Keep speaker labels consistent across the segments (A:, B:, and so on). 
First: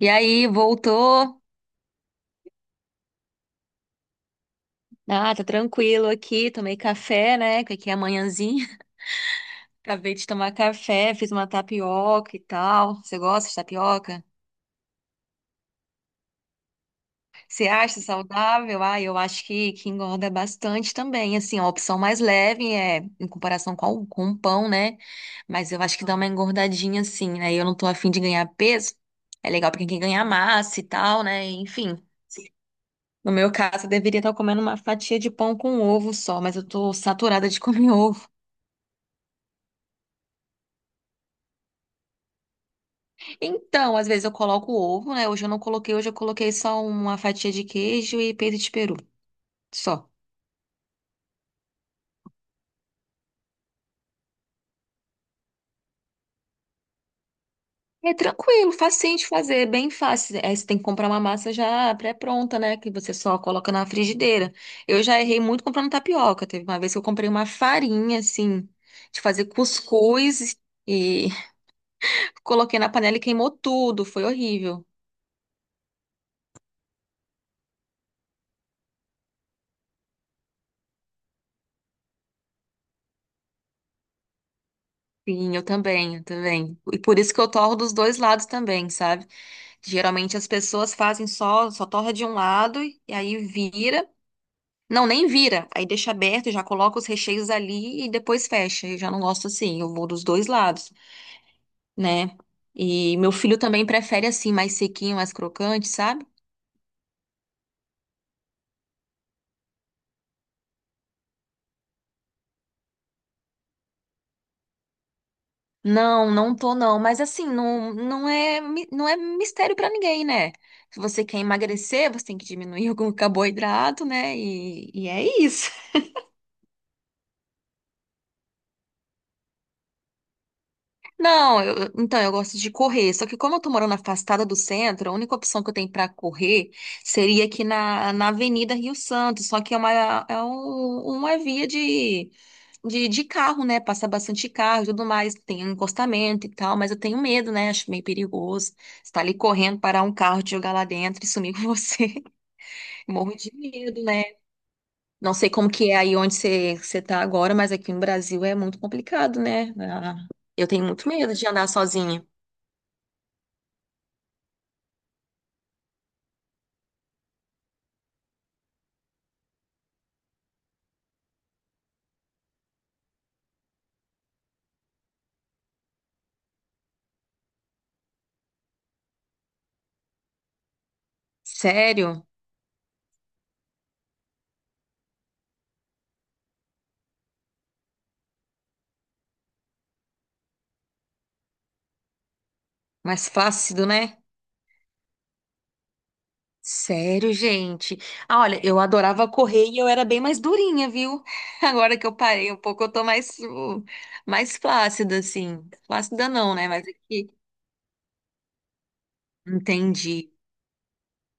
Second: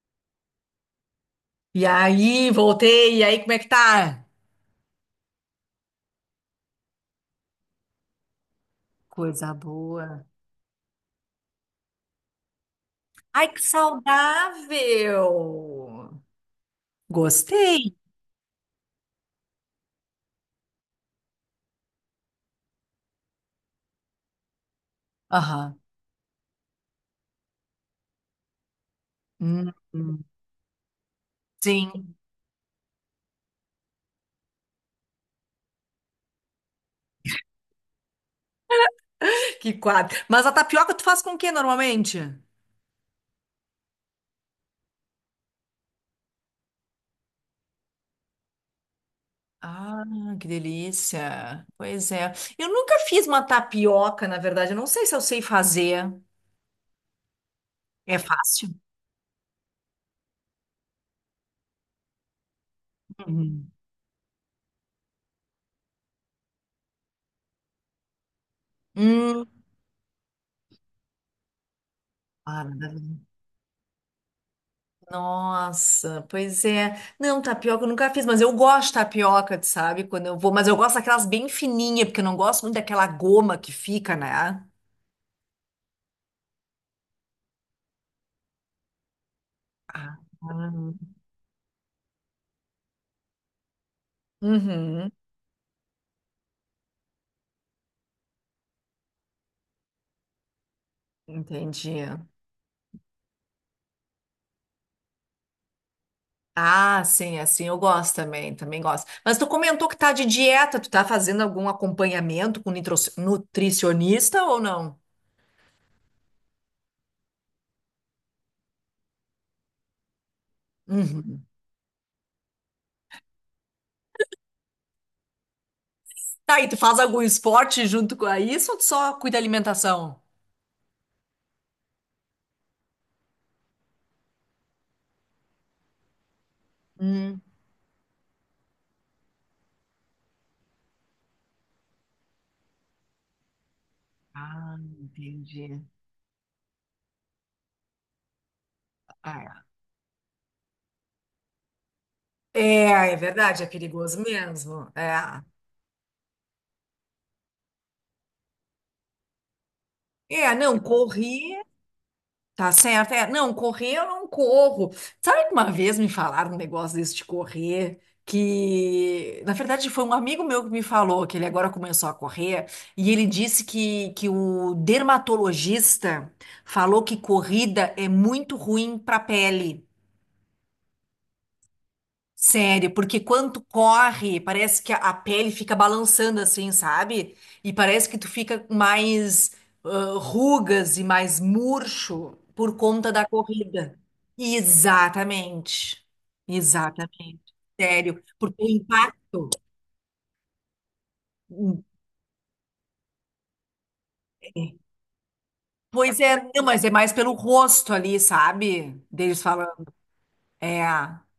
A: E aí, voltou?
B: E aí, voltei. E aí, como é que tá?
A: Ah, tá tranquilo aqui, tomei café, né? Que aqui é manhãzinha.
B: Coisa
A: Acabei
B: boa.
A: de tomar café, fiz uma tapioca e tal. Você
B: Ai,
A: gosta de
B: que
A: tapioca?
B: saudável!
A: Você
B: Gostei.
A: acha saudável? Ah, eu acho que engorda bastante também. Assim, a opção mais leve é em comparação com o pão, né? Mas
B: Aham.
A: eu acho que dá uma engordadinha assim, né? Eu não tô afim de ganhar peso. É legal pra quem quer
B: Hum.
A: ganhar massa e tal, né? Enfim.
B: Sim.
A: No meu caso, eu deveria estar comendo uma fatia de pão com ovo só, mas eu tô saturada de comer ovo.
B: Que quadro. Mas a tapioca tu faz com o que normalmente?
A: Então, às vezes eu coloco ovo, né? Hoje eu não coloquei, hoje eu coloquei só uma fatia de queijo e peito de peru.
B: Ah,
A: Só.
B: que delícia. Pois é. Eu nunca fiz uma tapioca, na verdade. Eu não sei se eu sei fazer.
A: É
B: É fácil?
A: tranquilo, facinho de fazer, é bem fácil. Aí você tem que comprar uma massa já pré-pronta, né? Que você só
B: Uhum.
A: coloca na frigideira. Eu já errei muito comprando tapioca. Teve uma vez que eu comprei uma farinha, assim, de fazer
B: Hum.
A: cuscuz e
B: Ah,
A: coloquei na panela e queimou tudo. Foi horrível.
B: nossa, pois é. Não, tapioca eu nunca fiz, mas eu gosto de tapioca, tu sabe? Quando eu vou, mas eu gosto daquelas bem fininhas, porque eu não gosto muito daquela goma que fica, né? Ah,
A: Sim, eu também, eu também. E por isso que eu torro dos dois lados também, sabe? Geralmente as pessoas
B: ah.
A: fazem só torra de um lado e aí vira. Não,
B: Uhum,
A: nem vira. Aí deixa aberto, já coloca os recheios ali e depois fecha. Eu já não gosto assim, eu vou dos dois lados,
B: entendi.
A: né? E meu filho também prefere assim, mais sequinho, mais crocante, sabe?
B: Ah, sim, assim eu gosto também, também gosto. Mas tu comentou que tá de dieta, tu tá fazendo algum acompanhamento com nutricionista ou não?
A: Não, não tô não, mas assim, não, não é, não é mistério pra ninguém, né? Se você quer
B: Uhum.
A: emagrecer, você tem que diminuir algum carboidrato, né? E é isso.
B: Tá, e tu faz algum esporte junto com isso ou tu só cuida da alimentação?
A: Não, então eu gosto de correr. Só que como eu tô morando afastada do centro, a única opção que eu tenho pra correr
B: Hum.
A: seria aqui na Avenida Rio Santos. Só que é uma, é uma via de carro, né? Passa bastante
B: Ah,
A: carro e tudo mais. Tem um
B: entendi.
A: encostamento e tal, mas eu tenho medo, né? Acho meio perigoso. Você tá ali correndo, parar um carro, te jogar lá dentro e sumir com você.
B: É, é
A: Morro de
B: verdade, é
A: medo,
B: perigoso
A: né?
B: mesmo. É,
A: Não sei como que é aí onde você tá agora, mas aqui no Brasil é muito complicado, né? Ah,
B: é,
A: eu
B: não,
A: tenho muito medo de
B: correr,
A: andar sozinha.
B: tá certo. É, não, correr eu não corro. Sabe que uma vez me falaram um negócio desse de correr, que na verdade foi um amigo meu que me falou que ele agora começou a correr, e ele disse que o dermatologista falou que corrida é muito ruim para a pele.
A: Sério?
B: Sério, porque quando corre, parece que a pele fica balançando assim, sabe? E parece que tu fica com mais ah, rugas e mais murcho por conta da
A: Mais flácido,
B: corrida.
A: né?
B: Exatamente.
A: Sério,
B: Exatamente.
A: gente.
B: Sério,
A: Ah, olha,
B: porque o
A: eu adorava
B: impacto.
A: correr e eu era bem mais durinha, viu? Agora que eu parei um pouco, eu tô mais flácida, assim.
B: Pois
A: Flácida
B: é,
A: não,
B: não,
A: né?
B: mas
A: Mas
B: é mais
A: aqui.
B: pelo rosto ali, sabe? Deles falando.
A: Entendi.
B: É,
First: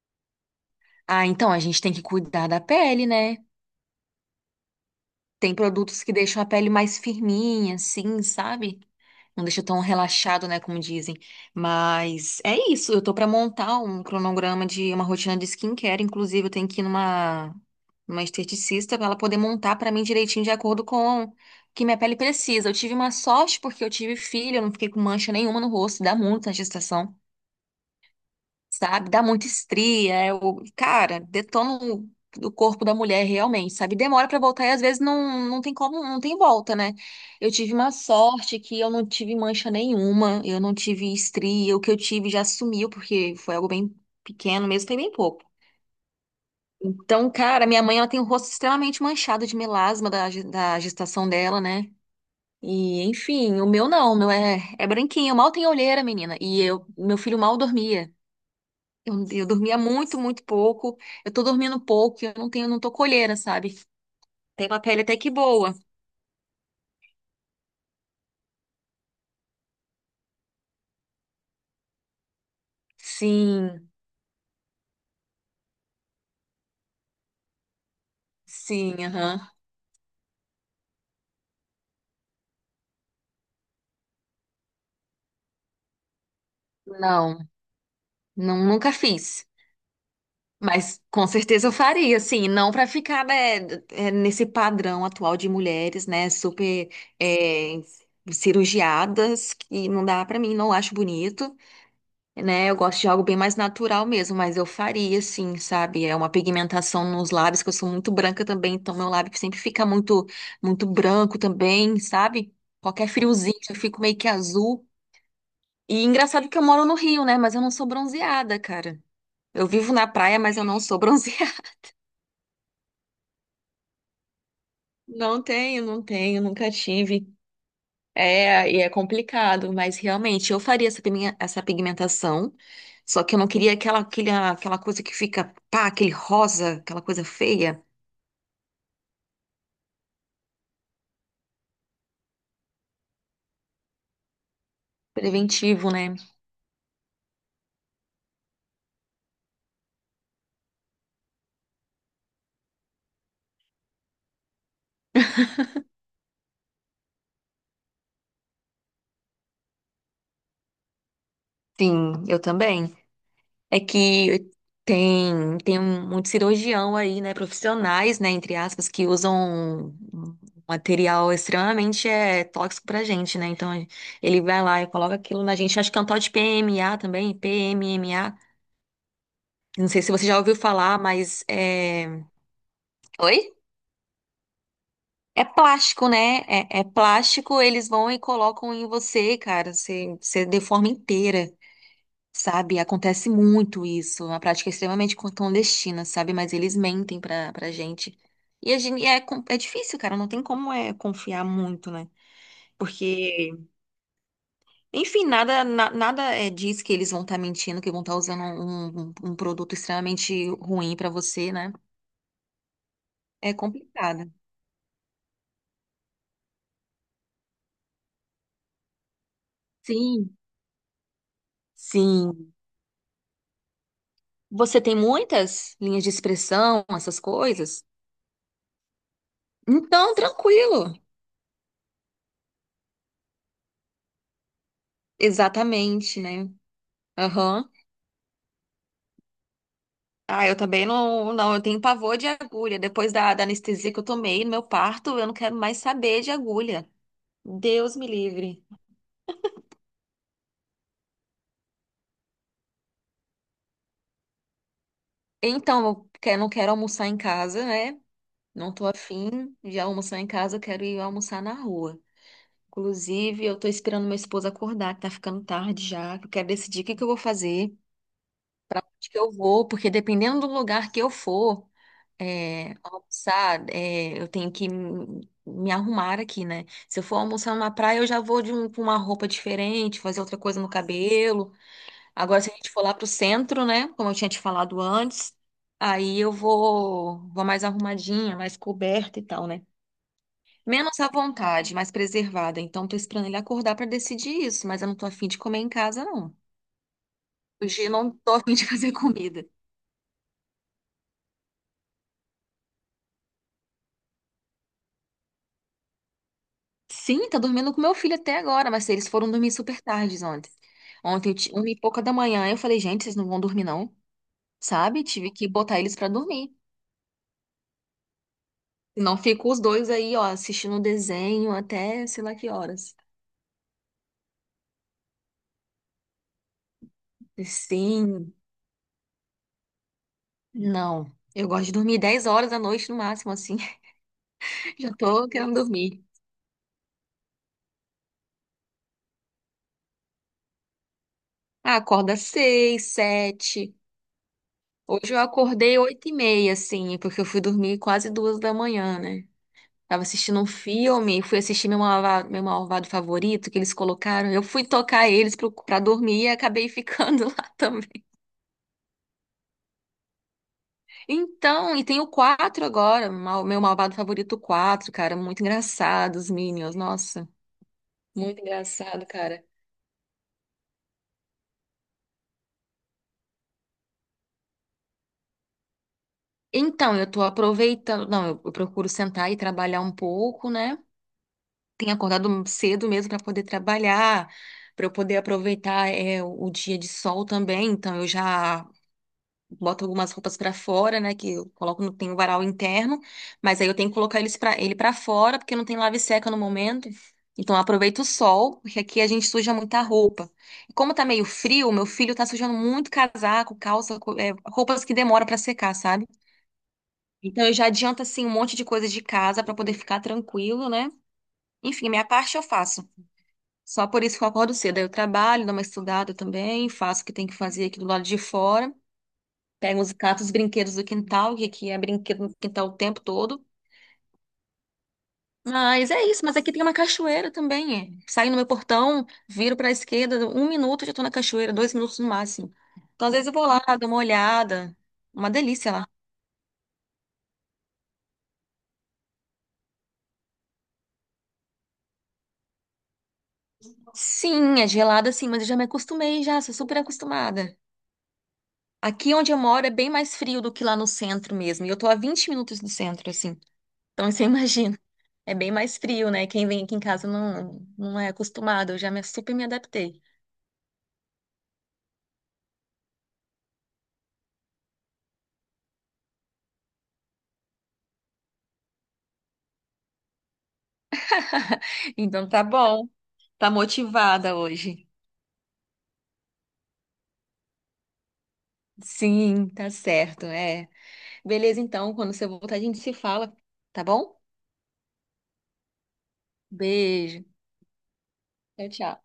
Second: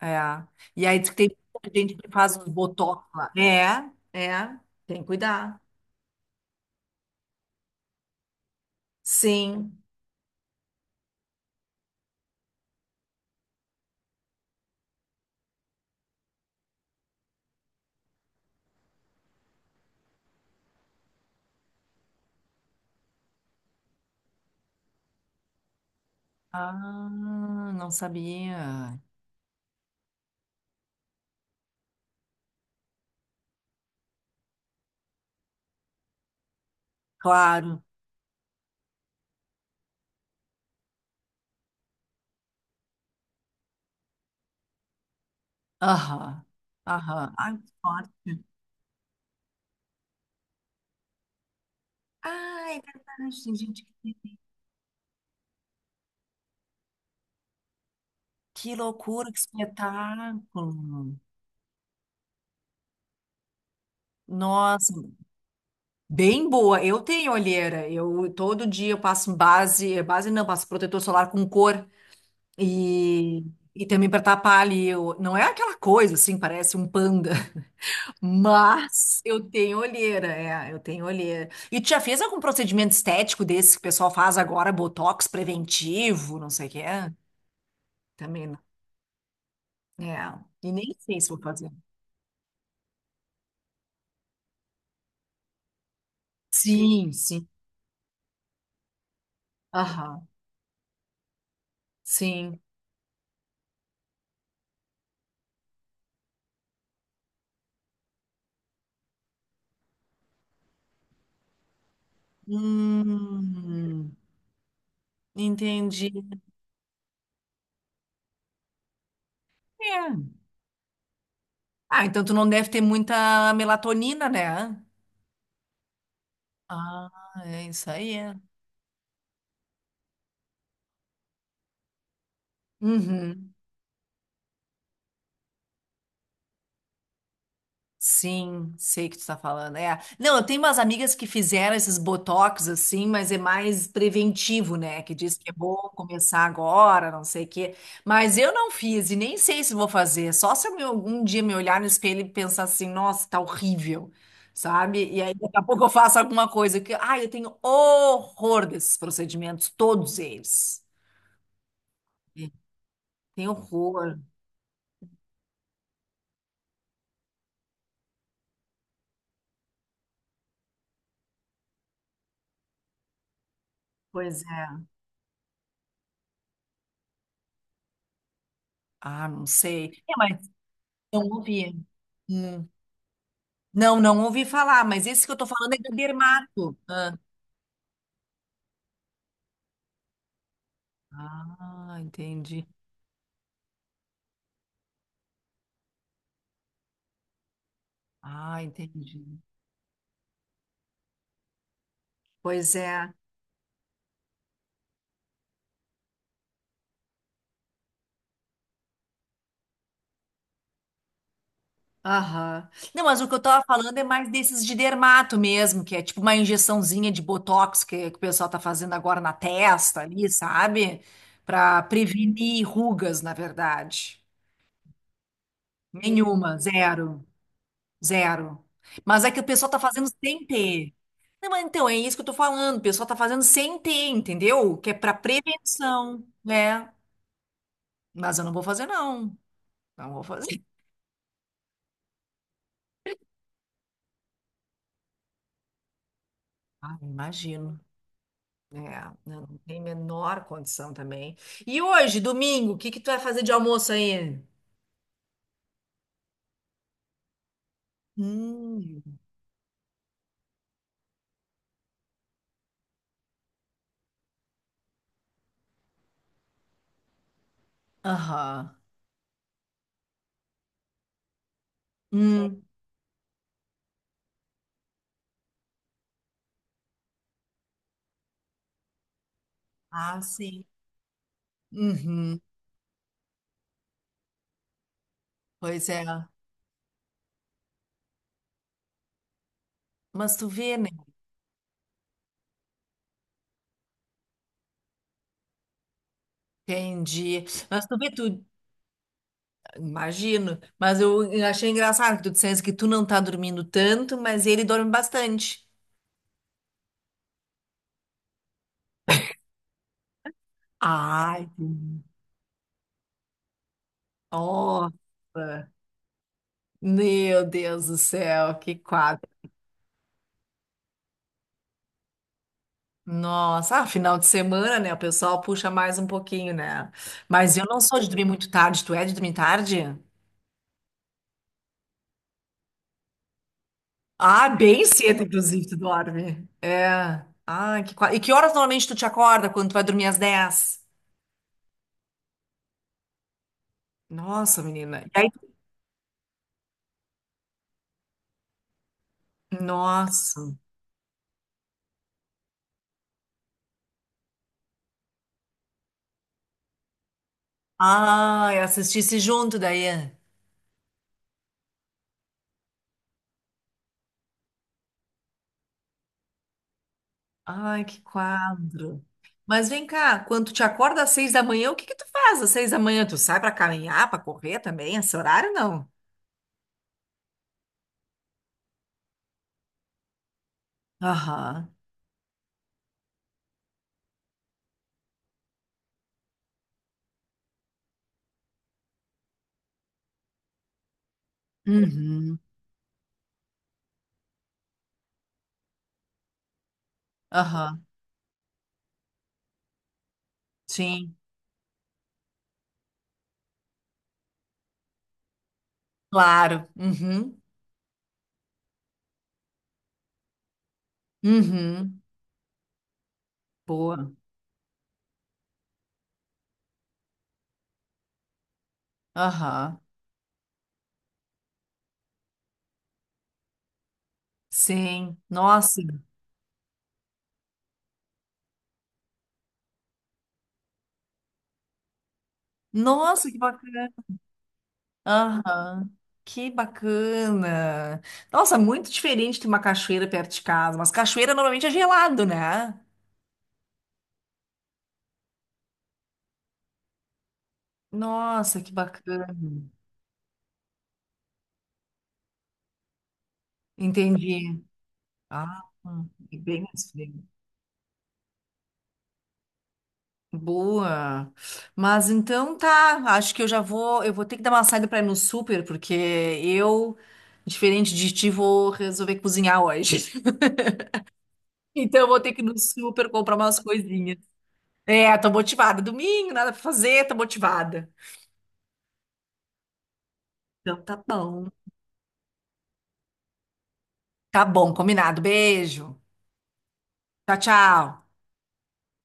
B: é. E aí diz que
A: Ah,
B: tem
A: então a
B: muita
A: gente tem
B: gente
A: que
B: que faz
A: cuidar
B: uns
A: da
B: botox
A: pele,
B: lá.
A: né?
B: É, é. Tem que
A: Tem
B: cuidar.
A: produtos que deixam a pele mais firminha, assim, sabe? Não deixa tão
B: Sim.
A: relaxado, né, como dizem. Mas é isso, eu tô pra montar um cronograma de uma rotina de skincare, inclusive eu tenho que ir numa uma esteticista para ela poder montar pra mim direitinho de acordo com o que minha pele precisa. Eu tive uma sorte porque eu tive filho, eu não fiquei com mancha nenhuma no rosto, dá muito na
B: Ah,
A: gestação,
B: não sabia.
A: sabe? Dá muita estria, é o, cara, detona o corpo da mulher realmente, sabe? Demora pra voltar e às vezes não, não tem como, não tem volta, né? Eu tive
B: Claro.
A: uma sorte que eu não tive mancha nenhuma, eu não tive estria, o que eu tive já sumiu, porque foi algo bem pequeno mesmo, foi bem pouco.
B: Aham.
A: Então,
B: Aham. Ai,
A: cara,
B: que
A: minha mãe, ela tem o
B: forte.
A: rosto extremamente manchado de melasma da, da gestação dela, né?
B: Ah, é
A: E,
B: verdade. Tem
A: enfim, o
B: gente
A: meu não, o meu
B: que.
A: é branquinho, mal tem olheira, menina. E eu, meu filho mal dormia.
B: Que
A: Eu,
B: loucura, que
A: eu dormia muito, muito pouco.
B: espetáculo.
A: Eu tô dormindo pouco, e eu não tenho, não tô colheira, sabe? Tem uma
B: Nossa,
A: pele até que boa.
B: bem boa. Eu tenho olheira. Eu todo dia eu passo base, base não, passo protetor solar com cor e, e
A: Sim,
B: também para tapar ali. Eu, não é aquela coisa assim, parece um panda.
A: sim,
B: Mas eu
A: aham.
B: tenho olheira, é, eu tenho olheira. E tu já fez algum procedimento estético desse que o pessoal faz agora, botox preventivo, não sei o que é?
A: Não,
B: Também não.
A: não, nunca fiz.
B: É, e nem
A: Mas
B: sei
A: com
B: se vou
A: certeza
B: fazer.
A: eu faria, assim, não para ficar, né, nesse padrão atual de mulheres, né, super
B: Sim, sim.
A: é, cirurgiadas, que não dá
B: Aham,
A: para mim, não acho bonito.
B: sim.
A: Né? Eu gosto de algo bem mais natural mesmo, mas eu faria, sim, sabe? É uma pigmentação nos lábios, que eu sou muito branca também, então meu lábio sempre fica muito, muito branco também, sabe? Qualquer friozinho, eu fico
B: Hum,
A: meio que azul. E
B: entendi.
A: engraçado que eu moro no Rio, né? Mas eu não sou bronzeada, cara. Eu vivo na
B: É.
A: praia, mas eu não sou bronzeada.
B: Ah, então tu não deve ter muita melatonina, né?
A: Não tenho, não tenho, nunca
B: Ah,
A: tive.
B: é isso aí, é.
A: É, e é complicado, mas realmente eu faria essa essa pigmentação, só que eu não
B: Uhum.
A: queria aquela, aquela coisa que fica, pá, aquele rosa, aquela coisa feia,
B: Sim, sei que tu tá falando. É. Não, eu tenho umas amigas que fizeram esses botox assim, mas é mais preventivo, né? Que diz que é bom
A: preventivo, né?
B: começar agora, não sei o quê. Mas eu não fiz e nem sei se vou fazer. Só se eu algum dia me olhar no espelho e pensar assim, nossa, tá horrível, sabe? E aí daqui a pouco eu faço alguma coisa que, ai, eu tenho horror desses procedimentos, todos eles.
A: Sim, eu também.
B: Tenho
A: É
B: horror.
A: que tem muito cirurgião aí, né, profissionais, né, entre aspas, que usam um material extremamente tóxico pra gente, né? Então ele
B: Pois
A: vai lá
B: é.
A: e coloca aquilo na gente, acho que é um tal de PMA também, PMMA.
B: Ah, não sei.
A: Não sei se
B: É,
A: você já
B: mas
A: ouviu falar,
B: eu não
A: mas
B: vi.
A: é.
B: Hum.
A: Oi?
B: Não, não ouvi falar, mas esse que eu tô
A: É
B: falando é da
A: plástico, né?
B: Dermato.
A: É
B: Ah,
A: plástico, eles vão e colocam em você, cara. Você deforma inteira,
B: ah, entendi.
A: sabe? Acontece muito isso. É uma prática extremamente clandestina, sabe? Mas eles mentem pra gente.
B: Ah,
A: E a gente,
B: entendi.
A: é difícil, cara. Não tem como confiar muito, né?
B: Pois é.
A: Porque, enfim, nada diz que eles vão estar mentindo, que vão estar usando um, um produto extremamente ruim pra você, né?
B: Aham. Não, mas o que eu
A: É
B: tava falando é
A: complicado.
B: mais desses de dermato mesmo, que é tipo uma injeçãozinha de botox que o pessoal tá fazendo agora na testa ali,
A: Sim.
B: sabe? Pra
A: Sim.
B: prevenir rugas, na verdade.
A: Você tem muitas linhas de
B: Nenhuma,
A: expressão, essas
B: zero.
A: coisas?
B: Zero. Mas é que o pessoal tá fazendo
A: Então,
B: sem
A: tranquilo.
B: ter. Não, mas então, é isso que eu tô falando. O pessoal tá fazendo sem ter, entendeu? Que é pra
A: Exatamente,
B: prevenção,
A: né?
B: né?
A: Aham.
B: Mas eu não vou fazer, não. Não vou
A: Ah,
B: fazer.
A: eu também não, não, eu tenho pavor de agulha. Depois da anestesia que eu tomei no meu parto, eu não quero mais saber de agulha.
B: Ah, imagino.
A: Deus me livre.
B: É, eu não tem menor condição também. E hoje, domingo, o que que tu vai fazer de almoço aí?
A: Então, eu não quero almoçar em casa, né? Não tô
B: Hum.
A: afim de almoçar em casa, eu quero ir almoçar na rua. Inclusive, eu tô esperando meu esposo acordar, que tá ficando tarde já. Que Eu quero decidir o que que eu vou fazer,
B: Aham.
A: para onde que eu vou, porque dependendo do lugar que eu for,
B: Hum.
A: almoçar, eu tenho que me arrumar aqui, né? Se eu for almoçar numa praia, eu já vou com uma roupa diferente, fazer
B: Ah,
A: outra coisa
B: sim.
A: no cabelo.
B: Uhum.
A: Agora, se a gente for lá pro centro, né? Como eu tinha te falado antes,
B: Pois é.
A: aí eu vou mais arrumadinha, mais coberta e tal, né?
B: Mas tu vê, né?
A: Menos à vontade, mais preservada. Então, tô esperando ele acordar para decidir isso, mas eu não tô afim de comer em casa, não.
B: Entendi.
A: Hoje
B: Mas
A: eu
B: tu vê,
A: não tô
B: tu,
A: afim de fazer comida.
B: imagino, mas eu achei engraçado que tu dissesse que tu não tá dormindo tanto, mas ele dorme bastante.
A: Sim, tá dormindo com meu filho até agora, mas eles foram dormir super tardes ontem. Ontem,
B: Ai,
A: uma e pouca da manhã, eu falei, gente, vocês não vão dormir não,
B: nossa,
A: sabe? Tive que botar eles pra dormir.
B: meu Deus do céu, que
A: Senão
B: quadro.
A: ficam os dois aí, ó, assistindo desenho até sei lá que horas.
B: Nossa, ah, final de semana, né? O pessoal puxa mais um pouquinho, né? Mas eu não sou de dormir
A: Sim,
B: muito tarde, tu é de dormir tarde?
A: não. Eu gosto de dormir 22h no máximo, assim.
B: Ah, bem
A: Já
B: cedo,
A: tô querendo
B: inclusive, tu
A: dormir.
B: dorme. É. Ah, que quadro. E que horas normalmente tu te acorda quando tu vai dormir às 10?
A: Ah, acorda seis, sete.
B: Nossa, menina.
A: Hoje
B: E
A: eu
B: aí,
A: acordei 8h30, assim, porque eu fui dormir quase 2h da manhã, né? Tava
B: nossa.
A: assistindo um filme, fui assistir Meu Malvado Favorito que eles colocaram. Eu fui tocar eles pra dormir e acabei ficando lá também.
B: Ah, assistisse junto, Daiane.
A: Então, e tem o 4 agora, Meu Malvado Favorito quatro, cara. Muito engraçado, os Minions, nossa.
B: Ai, que
A: Muito
B: quadro.
A: engraçado, cara.
B: Mas vem cá, quando tu te acorda às 6 da manhã, o que que tu faz às 6 da manhã? Tu sai pra caminhar, pra correr também? Esse horário, não?
A: Então, eu tô aproveitando. Não, eu procuro sentar e trabalhar um pouco, né?
B: Aham.
A: Tenho acordado cedo mesmo para poder trabalhar, para eu poder aproveitar o dia de sol também. Então, eu já boto algumas roupas pra fora, né? Que eu coloco no tem um
B: Uhum.
A: varal interno, mas aí eu tenho que colocar eles para ele para fora porque não tem lava e seca no momento. Então eu
B: Aham.
A: aproveito o sol, porque aqui a gente suja muita roupa. E como tá
B: Sim.
A: meio frio, meu filho tá sujando muito casaco, calça, roupas que demoram pra secar, sabe?
B: Claro. Uhum.
A: Então eu já adianto assim um monte de coisas de casa pra poder ficar tranquilo, né? Enfim,
B: Uhum.
A: minha parte eu faço. Só por
B: Boa.
A: isso que eu acordo cedo. Aí eu trabalho, dou uma estudada também, faço o que tem que fazer aqui do lado de fora. Pegam
B: Aham.
A: os gatos, os brinquedos do quintal, que aqui é brinquedo no quintal o tempo todo.
B: Sim. Nossa.
A: Mas é isso, mas aqui tem uma cachoeira também. É. Saio no meu portão, viro para a esquerda, um minuto já estou na cachoeira, dois minutos no máximo. Então, às vezes
B: Nossa,
A: eu
B: que
A: vou lá, dou
B: bacana.
A: uma olhada. Uma delícia lá.
B: Aham. Que bacana. Nossa, muito diferente de uma cachoeira perto de casa. Mas cachoeira normalmente é gelado, né?
A: Sim, é gelada sim, mas eu já me acostumei já, sou super acostumada.
B: Nossa, que
A: Aqui
B: bacana.
A: onde eu moro é bem mais frio do que lá no centro mesmo. E eu tô a 20 minutos do centro, assim. Então você
B: Entendi.
A: imagina, é bem
B: Ah,
A: mais frio, né?
B: e
A: Quem
B: bem
A: vem aqui em
B: mais
A: casa
B: frio.
A: não, não é acostumado, eu já me, super me adaptei.
B: Boa. Mas então tá, acho que eu já vou, eu vou ter que dar uma saída para ir no super, porque eu, diferente de ti, vou resolver cozinhar hoje. Então eu vou
A: Então
B: ter que ir
A: tá
B: no
A: bom.
B: super comprar
A: Tá
B: umas coisinhas.
A: motivada hoje.
B: É, tô motivada. Domingo, nada pra fazer, tô motivada.
A: Sim, tá certo, é.
B: Então tá bom.
A: Beleza, então, quando você voltar, a gente se fala, tá bom?
B: Tá bom, combinado. Beijo.
A: Beijo.
B: Tchau, tchau.
A: Tchau, tchau.